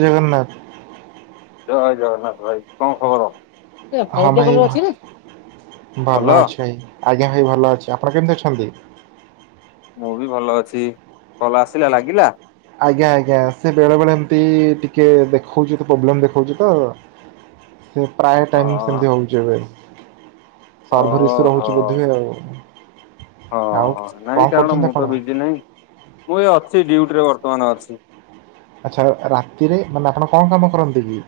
[inaudible] ଜଗନ୍ନାଥ। ଜୟ ଜଗନ୍ନାଥ ଭାଇ, କଣ ଖବର? ଏ ହଁ ହଳଦିଆ ଭାଇ, କଲର ଅଛି ନା? ଭଲ ଅଛି ଭାଇ ଆଜ୍ଞା ଭାଇ ଭଲ ଅଛି ଆପଣ କେମିତି ଅଛନ୍ତି? ମୁଁ ବି ଭଲ ଅଛି, କଲ୍ ଆସିଲା ଲାଗିଲା? ଆଜ୍ଞା ଆଜ୍ଞା ସେ ବେଳେ ବେଳେ ଏମତି ଟିକେ ଦେଖଉଛି ତ ପୋବ୍ଲେମ ଦେଖଉଛି ତ ସେ ପ୍ରାୟ ଅ ଟାଇମ୍ ସେମିତି ହଉଛି ଏବେ। ସର୍ଭର୍ ଇସ୍ୟୁ ଓହୋ ରହୁଛି ବୋଧେ ଆଉ, ଆଉ ହଁ ନାଇଁ କଣ କାରଣ ମୁଁ କରୁଛନ୍ତି ତ ଆପଣ? ବିଜି ନାହିଁ ମୁଁ ଏ ଅଛି ଡ୍ୟୁଟିରେ ବର୍ତ୍ତମାନ ଅଛି। ଆଚ୍ଛା ରାତିରେ, ମାନେ ଆପଣ କଣ କାମ କରନ୍ତି କି?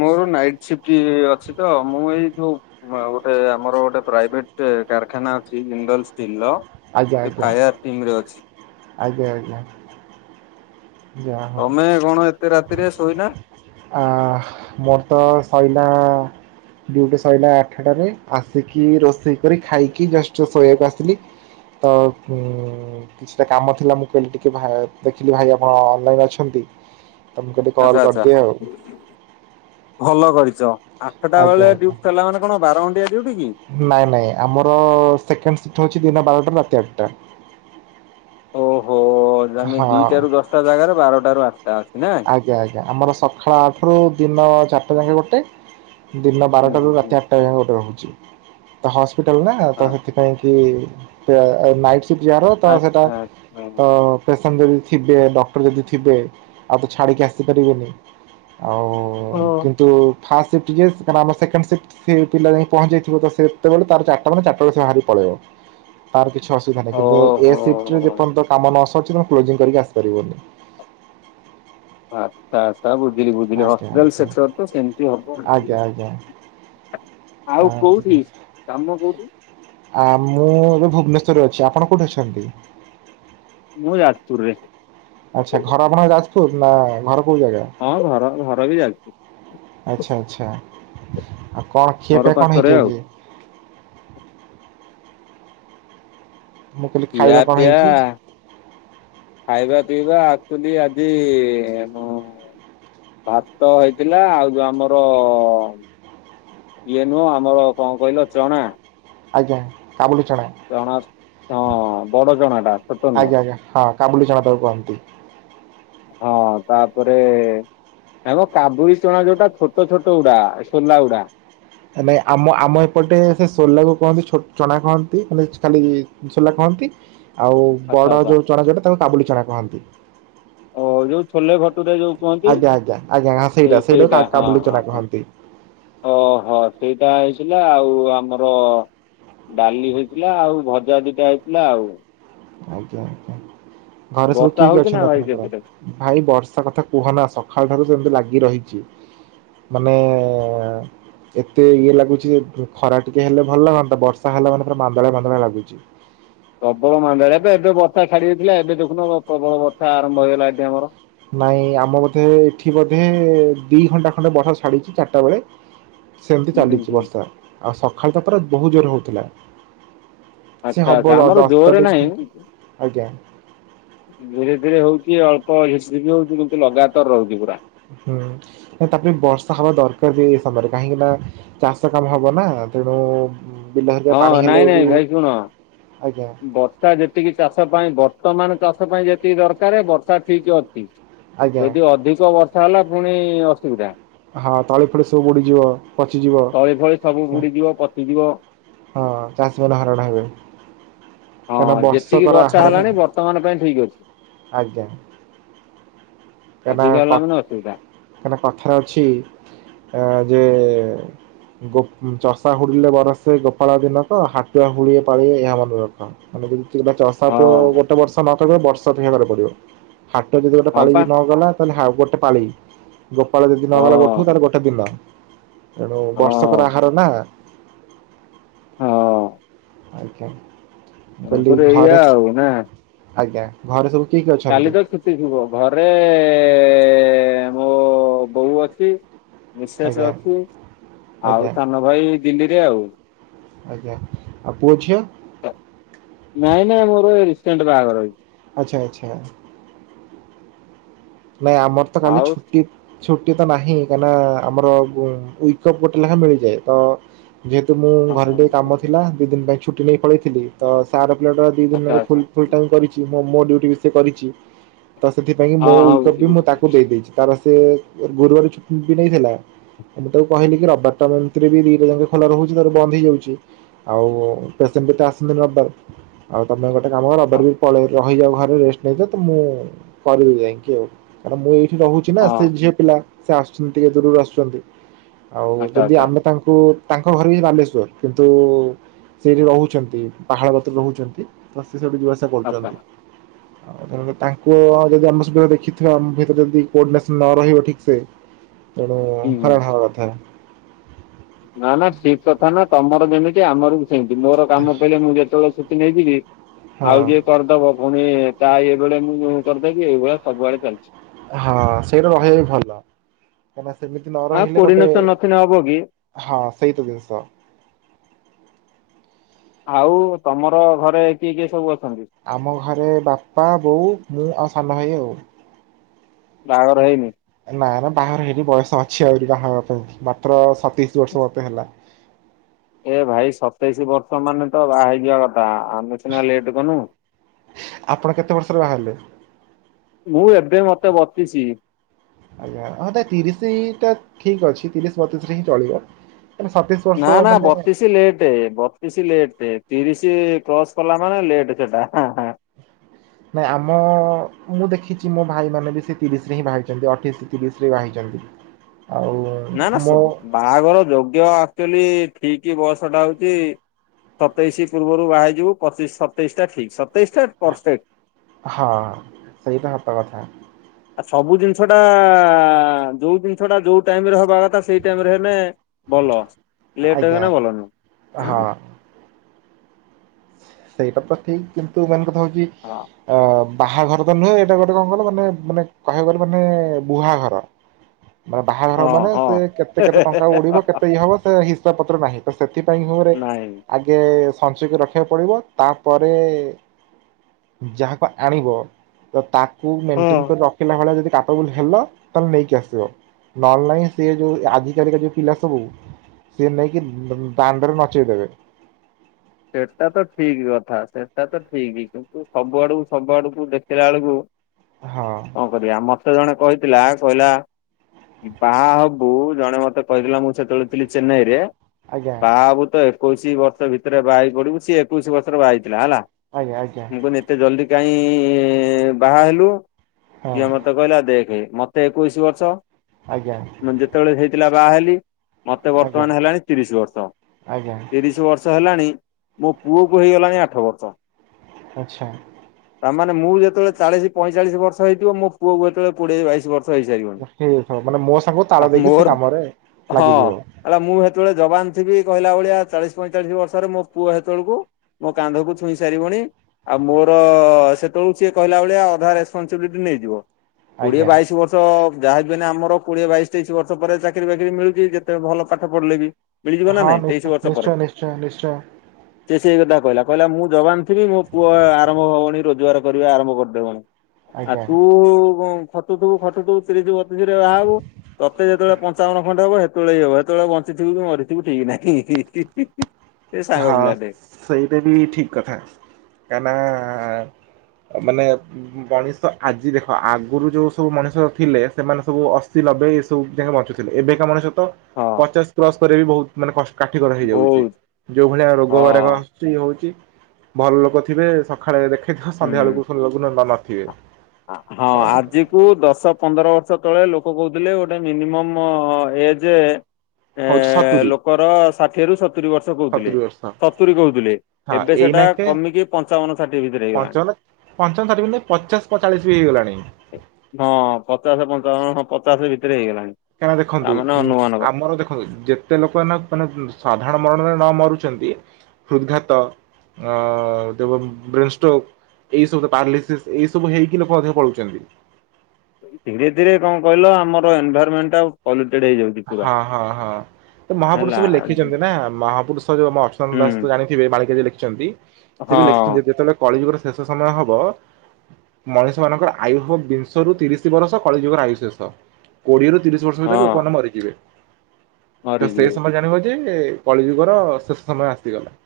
ମୋର ନାଇଟ୍ ସିଫ୍ଟ ଇ-ଇ ଅଛି ତ ମୁଁ ଏଇ ଯୋଉ ହଁ ଗୋଟେ ଆମର ଗୋଟେ ପ୍ରାଇଭେଟ୍ କାରଖାନା ଅଛି ଜିନ୍ଦଲ ଷ୍ଟିଲର। ଆଜ୍ଞା ଆଜ୍ଞା, ଆଜ୍ଞା ଆଜ୍ଞା। ଯାହା ହଉ ତମେ କଣ ଏତେ ରାତିରେ ଶୋଇନା? ଆ-ଆ ମୋର ତ ସଇଲା ଡ୍ୟୁଟି ସଇଲା ଆଠଟାରେ, ଆସିକି ରୋଷେଇ କରି ଖାଇକି ଜଷ୍ଟ ଶୋଇବାକୁ ଆସିଲି। ତ ଉଁ-ଉଁ-ଉଁ କିଛିଟା କାମ ଥିଲା ମୁଁ କହିଲି ଟିକେ ଭାଇ ଦେଖିଲି ଭାଇର। ହଁ ଅନଲାଇନ୍ ଅଛନ୍ତି। ତ ମୁଁ କହିଲି କଲ୍ ଆଚ୍ଛା ଆଚ୍ଛା କରିଦିଏ ଆଉ ଭଲ କରିଛ। ଆଠଟା ଆଜ୍ଞା ବେଳେ ଆଜ୍ଞା। ଡ୍ୟୁଟି ଥିଲା ମାନେ କଣ ବାର ଘଣ୍ଟିଆ ଡ୍ୟୁଟି କି? ନାଇଁ ନାଇଁ, ଆମର ସେକେଣ୍ଡ ସିଫ୍ଟ୍ ହଉଛି ଦିନ ବାରଟାରୁ ରାତି ଆଠଟା। ଓହୋଃ ଆମେ ହଁ ଦିଟାରୁ ଦଶଟା ଜାଗାରେ ବାରଟାରୁ ଆଠଟା ଅଛି ନା? ଆଜ୍ଞା ଆଜ୍ଞା ଆମର ସକାଳ ଆଠ ରୁ ଦିନ ଚାରିଟା ଯାକେ ଗୋଟେ ଦିନ ହୁଁ ବାରଟା ରୁ ହୁଁ ହୁଁ ରାତି ଆଠଟା ଯାଏଁ ଗୋଟେ ରହୁଛି। ହସ୍ପିଟାଲ ନା ତ ହଁ ସେଥିପାଇଁ କି ଏ ନାଇଟ୍ ଯାହାର ତ ସେଇଟା ଆଚ୍ଛା ଆଚ୍ଛା ତ ପେସେଣ୍ଟ ଯଦି ଥିବେ ଡକ୍ଟର ଯଦି ଥିବେ ଆଉ ତ ଛାଡ଼ିକି ଆସିପାରିବେନି ଆଉ ଓ କିନ୍ତୁ ଫାଷ୍ଟ ସିଫ୍ଟ [unintelligible] ଆମେ ସେକେଣ୍ଡ ସିଫ୍ଟ। ସେ ପିଲା ଯାଇଁ ପହଞ୍ଚିଯାଇଥିବ ତ ସେତେବେଳେ ତାର ଚାରିଟା ମାନେ ଚାରି ଟା ବେଳେ ସେ ବାହାରି ପଳେଇବ। ତାର କିଛି ଅସୁିଧା ନାହିଁ କିନ୍ତୁ ଏ ଶିଫ୍ଟ ରେ ଓହୋ। ପର୍ଯ୍ୟନ୍ତ କାମ ନ ସରିଛି ତମେ କ୍ଲୋଜିଂ କରିକି ଆସିପାରିବନି। ଆଚ୍ଛା ଆଛା ବୁଝିଲି ବୁଝିଲି ହସ୍ପିଟାଲ ସେକ୍ଟର ତ ସେମିତି ହବ। କି ଆଜ୍ଞା। ଆଉ କୋଉଠି କାମ କୋଉଠି? ଆ ମୁଁ ଏବେ ଭୁବନେଶ୍ୱରରେ ଅଛି ଆପଣ କୋଉଠି ଅଛନ୍ତି? ମୁଁ ଯାଜପୁରରେ। ଆଚ୍ଛା ଘର ଆପଣଙ୍କର ଯାଜପୁର ନା ଘର କୋଉ ଜାଗା। ହଁ ଘର ଘର ବି ଯାଜପୁର। ଆଛା ଆଛା ଆଉ କଣ ଘର ଖିଆପିଆ କଣ ପାଖରେ ହେଇଛି ଆଉ। ଆଜି? ମୁଁ କହିଲି ଖାଇବା କଣ ଖିଆପିଆ ହେଇଛି? ଖାଇବା ପିଇବା ଆକ୍ଚୁଆଲି ଆଜି ମ ଭାତ ହେଇଥିଲା ଆଉ ଯୋଉ ଆମର ଇଏ ନୁହଁ ଆମର କଣ କହିଲ ଚଣା ଆଜ୍ଞା କାବୁଲିଚଣା। ଚଣା ହଁ ବଡ ଚଣା ଟା ଛୋଟ ନୁହଁ। ଆଜ୍ଞା ହଁ। କାବୁଲି ଚଣା ତାକୁ କହନ୍ତି। ହଁ ତାପରେ ନା ମ କାବୁଲି ଚଣା ଯୋଉଟା ଛୋଟ ଛୋଟ ଗୁଡା ସୋଲା ଗୁଡା। ନାଇଁ ଆମ ଆମ ଏପଟେ ସେ ସୋଲାକୁୁ କୁହନ୍ତି ଛୋଟ ଚଣା କହନ୍ତି ମାନେ ଖାଲି ସୋଲା କହନ୍ତି ଆଉ ଆଚ୍ଛା ବଡ଼ ଆଚ୍ଛା ଯୋଉ ଚଣା ଜୋଟା ତାକୁ କାବୁଲି ଚଣା କହନ୍ତି। ଓ ଯୋଉ ଛୋଲେ ଭଟୁରେ ଯୋଉ କୁହନ୍ତି ଆଜ୍ଞା ଆଜ୍ଞା ଆଜ୍ଞା ହଁ ସେ କା ସେଇଟା ହଁ କାବୁଲି ହଁ ଚଣା ହଁ। କହନ୍ତି ଓହୋ ସେଇଟା ହେଇଥିଲା ଆଉ ଆମର ଡାଲି ହୋଇଥିଲା ଆଉ ଭଜା ଦିଟା ହେଇଥିଲା ଆଉ। ଆଜ୍ଞା ଆଜ୍ଞା ଘରେ ସବୁ ବର୍ଷା କିଏ କିଏ ହଉଛି ନା ଅଛନ୍ତି ଭାଇ ଆପଣଙ୍କର? ସେପଟେ ଭାଇ ବର୍ଷା କଥା କୁହନା ସକାଳ ଠାରୁ ସେମିତି ଲାଗି ରହିଛି। ମାନେ ଏତେ ଇଏ ଲାଗୁଛି ଯେ ଖରା ଟିକେ ହେଲେ ଭଲ ଲାଗନ୍ତା ବର୍ଷା ହେଲା ମାନେ ପୁରା ମାନ୍ଦଳା ମାନ୍ଦଳା ଲାଗୁଛି। ପ୍ରବଳ ମାନ୍ଦାଳିଆ ତ ଏବେ ଏବେ ବର୍ଷା ଛାଡି ଯାଇଥିଲା ଏବେ ଦେଖୁନ ପ୍ରବଳ ବର୍ଷା ଆରମ୍ଭ ହେଇଗଲା ଏଠି ଆମର। ନାଇଁ ଆମ ବୋଧେ ଏଠି ବୋଧେ ଦି ଘଣ୍ଟା ଖଣ୍ଡେ ବର୍ଷା ଛାଡିଛି ଚାରିଟା ବେଳେ। ସେମିତି ହୁଁ ହୁଁ ଚାଲିଛି ହୁଁ ବର୍ଷା ଆଉ ସକାଳୁ ତ ପୁରା ବହୁତ ଜୋର ହଉଥିଲା। ସେ ଆଚ୍ଛା ଆଚ୍ଛା ହବ ଆ ଆମର ଦଶ ଜୋରରେ ତାରିଖ ନାହିଁ ଧୀରେ ଧୀରେ ହଉଛି ଅଳ୍ପ ଝିପି ଝିପି ହଉଛି କିନ୍ତୁ ଲଗାତାର ରହୁଛି ପୁରା। ହୁଁ। ତାପରେ ବର୍ଷା ହବା ଦରକାର ବି ଏ ସମୟରେ କାହିଁକି ନା ଚାଷ କାମ ହବ ନା ତେଣୁ ବିଲ ହେରିକା ପାଣି ହଁ ନାଇଁ ହେଲେ ନାଇଁ ବି ଭାଇ ଶୁଣ ଆଜ୍ଞା। ବର୍ଷା ଯେତିକି ଚାଷ ପାଇଁ ବର୍ତ୍ତମାନ ଚାଷ ପାଇଁ ଯେତିକି ଦରକାର ବର୍ଷା ଠିକ ଅଛି। ଆଜ୍ଞା ଯଦି ଅଧିକ ବର୍ଷା ହେଲା ପୁଣି ଅସୁବିଧା। ହଁ ତଳି ଫଳି ସବୁ ବୁଡିଯିବ ପଚିଯିବ। ତଳି ଫଳି ସବୁ ବୁଡିଯିବ ପଚିଯିବ। ହଁ ଚାଷୀମାନେ ହଇରାଣ ହେବେ। କାହିଁକିନା ହଁ ଯେତିକି ବର୍ଷକର ବର୍ଷା ଆହାର ନା ହେଲାଣି ବର୍ତ୍ତମାନ ପାଇଁ ଠିକ ଅଛି। ଆଜ୍ଞା ଅଧିକ ହେଲା ମାନେ ଅସୁବିଧା। ମାନେ କଥାରେ ଅଛି ଆ ଯେ ଗୋ ଚଷା ହୁଡ଼ିଲେ ବରସେ ଗୋପାଳ ଦିନକ, ହାଟୁଆ ହୁଡ଼ିଏ ପାଳିଏ ଏହା ମନେ ରଖ। ମାନେ ଯଦି ଚଷା ହଁ ପୁଅ ଗୋଟେ ବର୍ଷ [unintelligible] ବର୍ଷକ [unintelligible] ପଡିବ ହାଟୁଆ ଯଦି ଗୋଟେ ହଁ ପା ପାଳିକି ନ ଗଲା, ତାହାଲେ ଗୋଟେ ପାଳି। ଗୋପାଳ ଯଦି ନଗଲା ଗୋଠୁକୁ, ହଁ ତାର ଗୋଟେ ଦିନ। ଏଣୁ ହଁ ବର୍ଷକର ଆହାର ନା ହଁ ଆଜ୍ଞା। ମୁଁ କହିଲି ଗପରେ ଏଇଆ ଘରେ ଆଉ ନା। ଆଜ୍ଞା ଘରେ ସବୁ କିଏ କିଏ ଅଛନ୍ତି? [unintelligible] ଘରେ ମୋ ବୋଉ ଅଛି। ମିସେସ ଆଜ୍ଞା ଅଛି, ଆଜ୍ଞା ଆଉ ସାନ ଭାଇ ଦିଲ୍ଲୀରେ ଆଉ। ଆଜ୍ଞା ଆଉ ପୁଅ ଝିଅ? ନାଇଁ ନାଇଁ ମୋର ଏଇ ରିସେଣ୍ଟ ବାହାଘର ହେଇ ଆଚ୍ଛା ଆଚ୍ଛା। ନାଇଁ ଆମର ତ କାଲି ଆଉ ଛୁଟି ଛୁଟି ତ ନାହିଁ, କାହିଁକି ନା ଆମର ୱିକ୍ ଅଫ ଗୋଟେ ଲେଖା ମିଳିଯାଏ। ତ ଯେହେତୁ ମୁଁ ଘରେ ଟିକେ କାମ ଥିଲା, ଦି ଦିନ ପାଇଁ ଛୁଟି ନେଇ ପଳେଇଥିଲି। ତ ସାର ପିଲାଟା ଦି ଆଚ୍ଛା ଦିନ ଆଚ୍ଛା ଫୁଲ୍ ଫୁଲ୍ ଟାଇମ କରିଛି, ମୋ ମୋ ଡିୟୁଟି ବି ସେ କରିଛି। ତ ସେଥିପାଇଁ ମୋ ହଁ ହଁ ୱିକ ଅଫ ବୁଝିଲି ବି ମୁଁ ବୁଝିଲି। ତାକୁ ବୁଝିଲି। ଦେଇଦେଇଛି। ତାର ସେ ଗୁରୁବାର ଛୁଟି ବି ନେଇଥିଲା। ମୁଁ ତାକୁ କହିଲି, ରବିବାରଟା ଏମିତିରେ ବି ଦିଟା ଯାକ ଖୋଲା ରହୁଛି ତୋର ବନ୍ଦ ହେଇଯାଉଛି। ଆଉ ପେସେଣ୍ଟ ବି ତ ଆସନ୍ତିନି ରବିବାର, ଆଉ ତମେ ଗୋ [unintelligible] ହଁ ରବିବାର ପଳେଇ ରହିଯାଅ ଘରେ ରେଷ୍ଟ ନେଇଯାଅ, ତ ମୁଁ କରିବି ଯାଇକି ଆଉ। କାରଣ ମୁଁ ଏଇଠି ରହୁଛି ନା, ସେ ହଁ ଝିଅ ପିଲା ସେ ଆସୁଛନ୍ତି ଟିକେ ଦୂରରୁ ଆସୁଛନ୍ତି। ଆଉ ଆଚ୍ଛା ଯଦି ଆଚ୍ଛା ଆମେ ତାଙ୍କୁ, ତାଙ୍କ ଘର ଯାଇ ବାଲେଶ୍ଵର। କିନ୍ତୁ ସେଇଠି ରହୁଛନ୍ତି ପାହାଳ କତିରେ ରହୁଛନ୍ତି। ତ ସେ ସେଇଠୁ ଯିବା ଆସି ଆଚ୍ଛା କରୁଛନ୍ତି, ଆଉ ତେଣୁକରି ତାଙ୍କୁ ଯଦି ଆମ ସେତେବେଳେ ଦେଖି [unintelligible] ଆମ ଭିତରେ ଯଦି କୋଡିନେସନ ନ ରହିବ ଠିକ ସେ, ତେଣୁ ହୁଁ ହୁଁ। ହଇରାଣ ହବା କଥା। ନା- ନା ଠିକ କଥା ନା, ତମର ଯେମିତି ଆମର ବି ସେମିତି। ମୋର କାମ ପଇଲେ ମୁଁ ଯେତେବେଳେ ସେ ନେଇଯିବି, ହଁ ଆଉ ଯିଏ କରିଦବ ପୁଣି ତା ଇଏବେଳେ ମୁଁ କରିଦେବି, ଏଇଭଳିଆ ସବୁଆଡେ ଚାଲିଛି। ହଁ ସେଇଟା ରହିବା ବି ଭଲ, କାହିଁକିନା ସେମିତି ନ ହଁ ରହିଲେ ଗୋଟେ କୋଡିନେସନ ନଥିଲେ ହବ କି ହଁ ସେଇ ତ ଜିନିଷ ଆଉ ତମର ଘରେ କିଏ କିଏ ସବୁ ଅଛନ୍ତି? ଆମ ଘରେ ବାପା, ବୋଉ, ମୁଁ ଆଉ ସାନ ଭାଇ ଆଉ। ବାହାଘର ହେଇନି? ନା ନା ବାହାଘର ହେଇନି, ବୟସ ଅଛି ଆହୁରି ବାହାହେବା ପାଇଁ କି। ମାତ୍ର ସତେଇଶୀ ବର୍ଷ ମତେ ହେଲା। ଏ ଭାଇ ସତେଇଶି ବର୍ଷ ମାନେ ତ, ବାହା ହେଇଯିବା କଥା। ଆମେ ସିନା ଲେଟ କଲୁ। ଆପଣ କେତେ ବର୍ଷରେ ବାହାହେଲେ? ମୁଁ ଏବେ ମତେ ବତିସି। ଆଜ୍ଞା ହଁ ତିରିଶଟା ଠିକ ଅଛି, ତିରିଶ ବତିଶରେ ହିଁ ଚଳିବ କାଇଁନା ସତେଇଶି ନାଁ- ନାଁ ବତିଶ ଲେ ଟ୍ ବତିଶି ଲେଟ୍ ତିରିଶ କ୍ରସ୍ କଲା ମାନେ, ଲେଟ ସେଟା ହଁ- ହଁ। ନାଇଁ ଆମ ମୁଁ ଦେଖିଛି, ମୋ ଭାଇମାନେ ବି ସେ ତିରିଶରେ ହିଁ ବାହା ହେଇଛନ୍ତି। ଅଠେଇଶ ତିରିଶରେ ବାହା ହେଇଛନ୍ତି। ଆଉ ନାଁ - ନାଁ ବାହାଘର ଯୋଗ୍ୟ ଆକ୍ଚୁଆଲି ଠିକ ବୟସଟା ହଉଛି ସତେଇଶି ପୂର୍ବରୁ ବାହାରିଯିବୁ, ପଚିଶ ସତେଇଶିଟା ଠିକ ସତେଇଶିଟା ପରଫେକ୍ଟ। ହଁ ସେଇଟା ସତ କଥା। ଆ ସବୁ ଜିନିଷଟା ଯୋଉ, ଜିନିଷଟା ଯୋଉ ଟାଇମରେ ହବା କଥା ସେଇ ଟାଇମରେ ହେଲେ ଭଲ ଲେଟ ହେଲେ ଆଜ୍ଞା ମାନେ ଭଲ ନୁହଁ। ହଁ। ସେଇଟା ତ ଠିକ କିନ୍ତୁ, ମେନ୍ କଥା ହଉଛି ହଁ ଅ ବାହାଘର ତ ନୁହେଁ ଏଇଟା ଗୋଟେ କଣ କହିଲ, ମାନେ ମାନେ କହିବାକୁ ଗଲେ ମାନେ ବୁହାଘର। ବାହାଘର ମାନେ ହଁ ସେ କେତେ କେତେ ଟଙ୍କା ଉଡିବ, ହଁ। କେତେ ଇଏ ହବ ସେ ହିସାବ ପତ୍ର ନାହିଁ। ତ ସେଥିପାଇଁ ମୁଁ [unintelligible] ନାଇଁ ଆଗେ ସଞ୍ଚୟ ର ଖି ବାକୁ ପଡ଼ିବ ତାପରେ ଯାହାକୁ ଆଣିବ ତ ତାକୁ ମୁଁ ମେଣ୍ଟେନ ହଁ କରି ରଖିଲା ଭଳିଆ ଯଦି କା ସବୁ ହେଲ ତ ନେଇକି ଆସିବ ନହେଲେନାଇ ସେ ଯୋଉ ଆଜିକାଲିକା ଯୋଉ ପିଲା ସବୁ ସିଏ ନେଇକି ଦାଣ୍ଡରେ ନଚେଇଦେବେ। ସେଟା ତ ଠିକ କଥା ସେଟା ତ ଠିକ କିନ୍ତୁ ସବୁଆଡକୁ ସବୁ ଆଡକୁ ଦେଖିଲା ବେଳକୁ ହଁ। କଣ କରିବା ମତେ ଜଣେ କହିଥିଲା କହିଲା ବାହା ହବୁ ଜଣେ ମତେ କହିଥିଲା ମୁଁ ସେତେବେଳେ ଥିଲି ଚେନ୍ନାଇ ରେ। ଆଜ୍ଞା ବାହାହବୁ ତ ଏକୋଇଶି ବର୍ଷ ଭିତରେ ବାହାହେଇ ପଡିବୁ ସିଏ ଏକୋଇଶି ବର୍ଷରେ ବାହା ହେଇ ଥିଲା ହେଲା। ଆଜ୍ଞା ଆଜ୍ଞା। ମୁଁ କହିଲି ଏତେ ଜଲ୍ଦୀ କାଇଁ ବାହା ହେଲୁ ହଁ ସିଏ ମତେ ମତେ କହିଲା ଦେଖେ ମତେ ଏକୋଇଶି ବର୍ଷ। ଆଜ୍ଞା। ମୁଁ ଯେତେବେଳେ ହେଇଥିଲା ବାହା ହେଲି। ମତେ ଆଜ୍ଞା ବର୍ତ୍ତମାନ ହେଲାଣି ତିରିଶ ବର୍ଷ ଆଜ୍ଞା ତିରିଶ ବର୍ଷ ବର୍ଷ ହେଲାଣି ମୋ ପୁଅ କୁ ହେଇଗଲାଣି ଆଠ ବର୍ଷ। ଆଚ୍ଛା। ତା ମାନେ ମୁଁ ଯେତବେଳେ ଚାଳିଶି ପଇଁଚାଳିଶ ବର୍ଷ ହେଇଥିବ ମୋ ପୁଅକୁ ହେତବେଳେ କୋଡିଏ ବାଇଶ ବର୍ଷ। ହେଇସାରିବଣି। ସେଇ ସ ମାନେ ମୋ ସାଙ୍ଗ ଆଉ ତାଳ ଦେଇକି ମୋର ସେ କାମ ରେ ହଁ ଲାଗିଯିବ। ହେଲା ମୁଁ ସେତେବେଳେ ଯବାନ ଥିବି କହିଲା ଭଳିଆ ଚାଳିଶ ପଇଁ ଚାଳିଶ ବର୍ଷରେ ମୋ ପୁଅ ସେତେବେଳକୁ ମୋ କାନ୍ଧକୁ ଛୁଇଁ ସାରିବଣି। ଆଉ ମୋର ସେତେବେଳକୁ ସିଏ କହିଲା ଭଳିଆ ଅଧା ରେସପନସିବିଲିଟି ନେଇଯିବ। କୋଡିଏ ଆଜ୍ଞା ବାଇଶ ବର୍ଷ ତ ଯାହାବି ହେନେ ଆମର କୋଡିଏ ବାଇଶ ତେଇଶି ବର୍ଷ ପରେ ଚାକିରି ବାକିରି ମିଳୁଛି ଯେତେ ଭଲ ପାଠ ପଢିଲେ ବି। ମିଳିଯିବ ନା ନାଇଁ ତେଇଶି ବର୍ଷ ପରେ? ଶ୍ଚୟ ନିଶ୍ଚୟ। ସେ ସେଇ କଥା କହିଲା କହିଲା ମୁଁ ଯବାନ ଥିବି ମୋ ପୁଅ ଆରମ୍ଭ ହବନି ରୋଜଗାର କରିବା ଆରମ୍ଭ କରିଦବଣି। ଆଉ ଆଜ୍ଞା। ତୁ ଖଟୁ ଥୁବୁ ଖଟୁ ଥୁବୁ ତିରିସି ବ ରେ ବାହାହବୁ ତତେ ଯେତେବେଳେ ପଞ୍ଚାବନ ଖଣ୍ଡେ ହବ ତଳେ ହବ ଏତେବେଳେ ବଞ୍ଚିଥିବୁ କି ମରିଥିବୁ ଠିକ ନାହିଁ। ସେ ସାଙ୍ଗ ହଁ ପିଲାଟେ ସେଇଟା ବି ଠିକ କଥା କାହିଁକି ନା ମାନେ ମଣିଷ ଆଜି ଦେଖ ଆଗରୁ ଯୋଉ ସବୁ ମଣିଷ ଥିଲେ ସେମାନେ ସବୁ ଅସ୍ଥି ଲବେ ସବୁ ଯକ ବଞ୍ଚୁଥିଲେ ଏବେକା ମଣିସତ ହଁ ପଚାଶ କ୍ରସ କରରେ ବି ବହୁତ ମାନେ କାଠିକର ହେଇଯାଉଛି। ବହୁତ ଯୋଉ ଭଳିଆ ରୋଗ ହଁ ବୈରାଗ ଆସୁଛି ଏ ହଉଛି ଭଲ ଲୋକ ଥିବେ ସକାଳେ ଦେଖେଇଥିବ ସନ୍ଧ୍ୟା ହୁଁ। ବେଳକୁ ନଥିବେ। ହଁ ଆଜି ଠୁ ଦଶ ପନ୍ଦର ବର୍ଷ ତଳେ ଲୋକ କହୁଥିଲେ ଗୋଟେ ମିନିମମ୍ ଏଜେ ଏ ହଉଛି ସତୁରି ଲୋକର ଷାଠିଏ ରୁ ସତୁରି ବର୍ଷ। କହୁଥିଲେ ସତୁରି ବର୍ଷ ସତୁରି କହୁଥିଲେ ହଁ ଏବେ ସେଟା ଏଇନାକେ କମିକି ପଞ୍ଚାବନ ଷାଠିଏ ଭିତରେ ହେଇଗଲାଣି। ପଞ୍ଚମ ଷାଠିଏ ପଚାଶ ପଇଁଚାଳିଶ ବି ହେଇଗଲାଣି। ହଁ ପଚାଶ ପଞ୍ଚାବନ ହଁ ପଚାଶ ଭିତରେ ହେଇଗଲାଣି। କାରଣ ଦେଖନ୍ତୁ ତାମାନେ ଅନୁମାନକ। ଆମର ଦେଖନ୍ତୁ ଯେ ତେ ଲୋକ ମାନେ ସାଧାରଣ ମରଣରେ ନ ମରୁଛନ୍ତି ହୃଦଘାତ, ଅ ବ୍ରେନଷ୍ଟୋକ। ଏଇ ସବୁ ତ ପାରଲିସିସ୍ ଏଇ ସବୁ ହେଇକି ଲୋକ ଅଧିକ ପଳଉଛନ୍ତି। ଧୀରେ ଧୀରେ କଣ କହିଲ ଆମର ଏନଭାଇରମେଣ୍ଟ ଟା ପଲ୍ୟୁଟେଡ ହେଇଯାଉଛି। ପୁରା। ହଁ ହଁ ହଁ ତ ହେଲା ମହାପୁରୁଷ ବି ଲେଖିଛନ୍ତି ନା ମହାପୁରୁଷ ଯୋଉ ମ ଅର୍ଚ୍ଚନ୍ତ ହୁଁ ଦାସ ଜାଣିଥି ମାଳିକା ଯେ ଲେଖିଛନ୍ତି ସେ ହଁ ବି ଲେଖିଛନ୍ତି ଯେତେବେଳେ କଳି ଯୁଗର ଶେଷ ସମୟ ହବ ମଣିଷ ମାନଙ୍କର ଆୟୁ ହବ ବିଂଶ ରୁ ତିରିଶ ବରଷ। କଳିଯୁଗର ଆୟୁ ଶେଷ କୋଡିଏରୁ ତିରିଶ ବର୍ଷ ହଁ ଭିତରେ ଲୋକମାନେ ମରିଯିବେ ତ ସେ ମରିଯିବେ ସମୟରେ ଜାଣିବ ଯେ କଳିଯୁଗର ଶେଷ ସମୟ ଆସିଗଲା।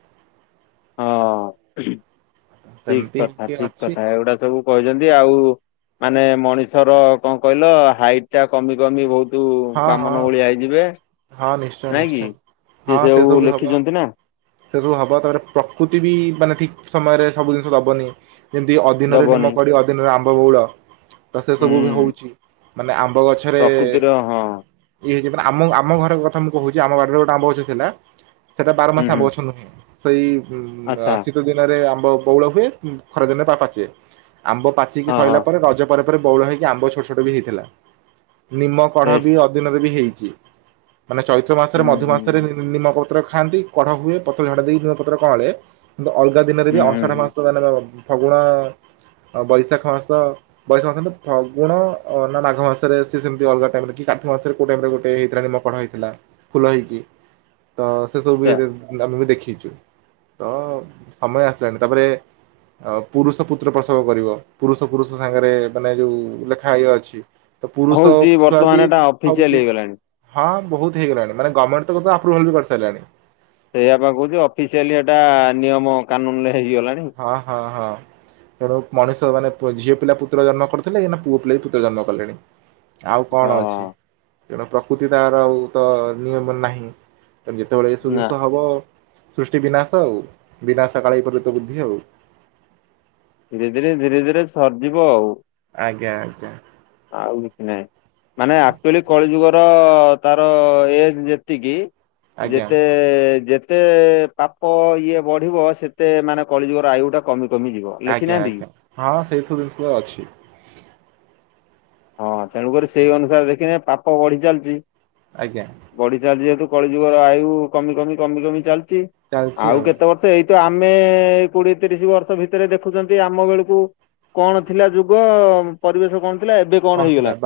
ହଁ ଠିକ ସେମିତି କଥା କି ଠିକ ଅଛି କଥା ଏଗୁଡା ସବୁ କହିଚନ୍ତି ଆଉ ମାନେ ମଣିଷର କଁ କହିଲ ହାଇଟ ଟା କମି କମି ବହୁତ ସବୁ ହଁ ହଁ ବାମନ ଭଳିଆ ହେଇଯିବେ ହଁ ନିଶ୍ଚୟ ନାଇଁ ନିଶ୍ଚୟ। କି। ସେ ହଁ ସେଇଆ କୁ ସବୁ ଆଉ ହବ ଲେଖିଚନ୍ତି ନା? ସେ ସବୁ ହବ ତାପରେ ପ୍ରକୃତି ବି ମାନେ ଠିକ୍ ସମୟରେ ସବୁ ଜିନିଷ ଦବନି। ଯେମିତି ଅଦିନରେ ଦବନି ନିମ କଢି ଅଦିନରେ ଆମ୍ବ ବଉଳ। ତ ସେ ସବୁ ବି ହୁଁ। ହଉଚି, ମାନେ ଆମ୍ବ ଗଛରେ ପ୍ରକୃତିର ହଁ ଇଏ ହେଇଚି ମାନେ ଆମ ଆମ ଘର କଥା ମୁଁ କହୁଚି ଆମ ବାଡିରେ ଗୋଟେ ଆମ୍ବ ଗଛ ଥିଲା। ସେଟା ବାର ମାସ ହୁଁ ଆମ୍ବ ହୁଁ ଗଛ ନୁହେଁ। ସେଇ ଉ ଆ ଆଚ୍ଛା ଶୀତ ଦିନରେ ଆମ୍ବ ବଉଳ ହୁଏ। ଖରା ଦିନରେ ତା ପାଚେ। ଆମ୍ବ ପାଚିକି ହଁ ସରିଲା ହଁ ପରେ ରଜ ପରେ ପରେ ବଉଳ ହେଇକି ଆମ୍ବ ଛୋଟ ଛୋଟ ବି ହେଇଥିଲା। ନିମକ୍ କଢ ବେଶ ବି ଅଦିନରେ ବି ହେଇଚି ମାନେ ଚୈତ୍ର ହୁଁ ମାସରେ ମଧୁ ହୁଁ ମାସରେ ମିନିମପଅ ତ୍ର ଖାଆନ୍ତି କଢ ହୁଏ ପତର ଝଡା ଦେଇଥିବା ପତ୍ର କଅଁଳେ କିନ୍ତୁ ଅଲଗା ଦିନରେ ବି ହୁଁ ହୁଁ ଅଷାଢ ହୁଁ ମାସ ମାନର ଫଗୁଣ ଅ ଆ ବୈଶାଖ ମାସ ବୈଶାଖ ମାସ ନା ଫଗୁଣ ଅ ନା ମାଘ ମାସରେ ସେ ସେମତି ଅଲଗା ତା ପରେ ଠିକ୍ କାର୍ତ୍ତିକ ମାସରେ କୋଉ ଟାଇମ୍ ରେ ଗୋଟେ ଇଏ ହେଇଥିଲା, କଢ ହେଇଥିଲା, ଫୁଲ ହେଇଚି। ତ ସେ ସବୁ ତ ବି ଆମେ ବି ଦେଖିଚୁ। ତ ସମୟ ଆସିଲାଣି ତାପରେ ଆଉ ପୁରୁଷ ପୁତ୍ର ପ୍ରସବ କରିବ। ପୁରୁଷ ପୁରୁଷ ସାଙ୍ଗରେ ମାନେ ଯୋଉ ଲେଖା ଇଏ ଅଛି। ତ ପୁରୁଷ ହଉଛି ଛୁଆ ବର୍ତ୍ତମାନ ବି ଏଟା ଅଫିସିଆଲି ହଉଚି। ହେଇଗଲାଣି। ହଁ ବହୁତ୍ ହେଇଗଲାଣି ମାନେ ଗମେଣ୍ଟ ତାକୁ ପୁରା ଆପ୍ରୁଭାଲ ବି କରିସାଇଲାଣି। ସେଇଆ ପା କହୁଚି ଅଫିସିଆଲି ଏଟା ନିୟମ କାନୁନ ରେ ହେଇଗଲାଣି। ହ ହ ହ। ତେଣୁ ମଣିଷ ମାନେ ପୁଅ ଝିଅ ପିଲା ପୁତ୍ର ଜନ୍ମ କରୁଥିଲେ ଏ ନା ପୁଅ ପିଲା ବି ପୁତ୍ର ଜନ୍ମ କଲେଣି। ଆଉ କଣ ହଁ ଅଛି? ତେଣୁ ପ୍ରକୃତି ତାର ଆଉ ତ ନିୟମ ରେ ନାହିଁ। ତାର ଯେତେବେଳେ ଏସବୁ ନା। ଜିନିଷ ହବ, ସୃଷ୍ଟି ବିନାଶ ଆଉ। ବିନାଶ କାଳେ ବିପରୀତ ବୁଦ୍ଧି ଆଉ। ଧୀରେ ଧୀରେ ଧୀରେ ଧୀରେ ସରଯିବ ଆଉ। ଆଜ୍ଞା ଆଜ୍ଞା। ଆଉ କିଛି ନାହିଁ। ମାନେ ଆକ୍ଚୁଆଲି କଳି ଯୁଗର ତାର ଏଜ୍ ଯେତିକି ଆଜ୍ଞା। ଯେତେ ଏ ଯେତେ ପାପ ଇଏ ବଢ଼ିବ, ସେତେ ମାନେ କଳିଯୁଗର ଆୟୁଟା କମି କମିଯିବ। ଆଜ୍ଞା ଆଜ୍ଞା ହଁ, ସେଇ ସବୁ ଜିନିଷରେ ଅଛି। ହଁ, ତେଣୁକରି ସେଇ ଅନୁସାରେ ଦେଖିନେ ପାପ ବଢି ଚାଲିଚି। ଆଜ୍ଞା। ବଢି ଚାଲିଚି ଯେହେତୁ କଳି ଯୁଗର ଆୟୁ କମି କମି କମି କମି ଚାଲିଚି। ଆଉ କେତ ବର୍ଷ ସେଇ ତ ଆମେ କୋଡିଏ ତିରିଶ ବର୍ଷ ଭିତରେ ଦେଖୁଛନ୍ତି ଆମ ବେଳକୁ କଣ ଥିଲା ଯୁଗ ପରିବେଶ କଣ ଥିଲା? ଏବେ କଣ ଥିଲା ବ?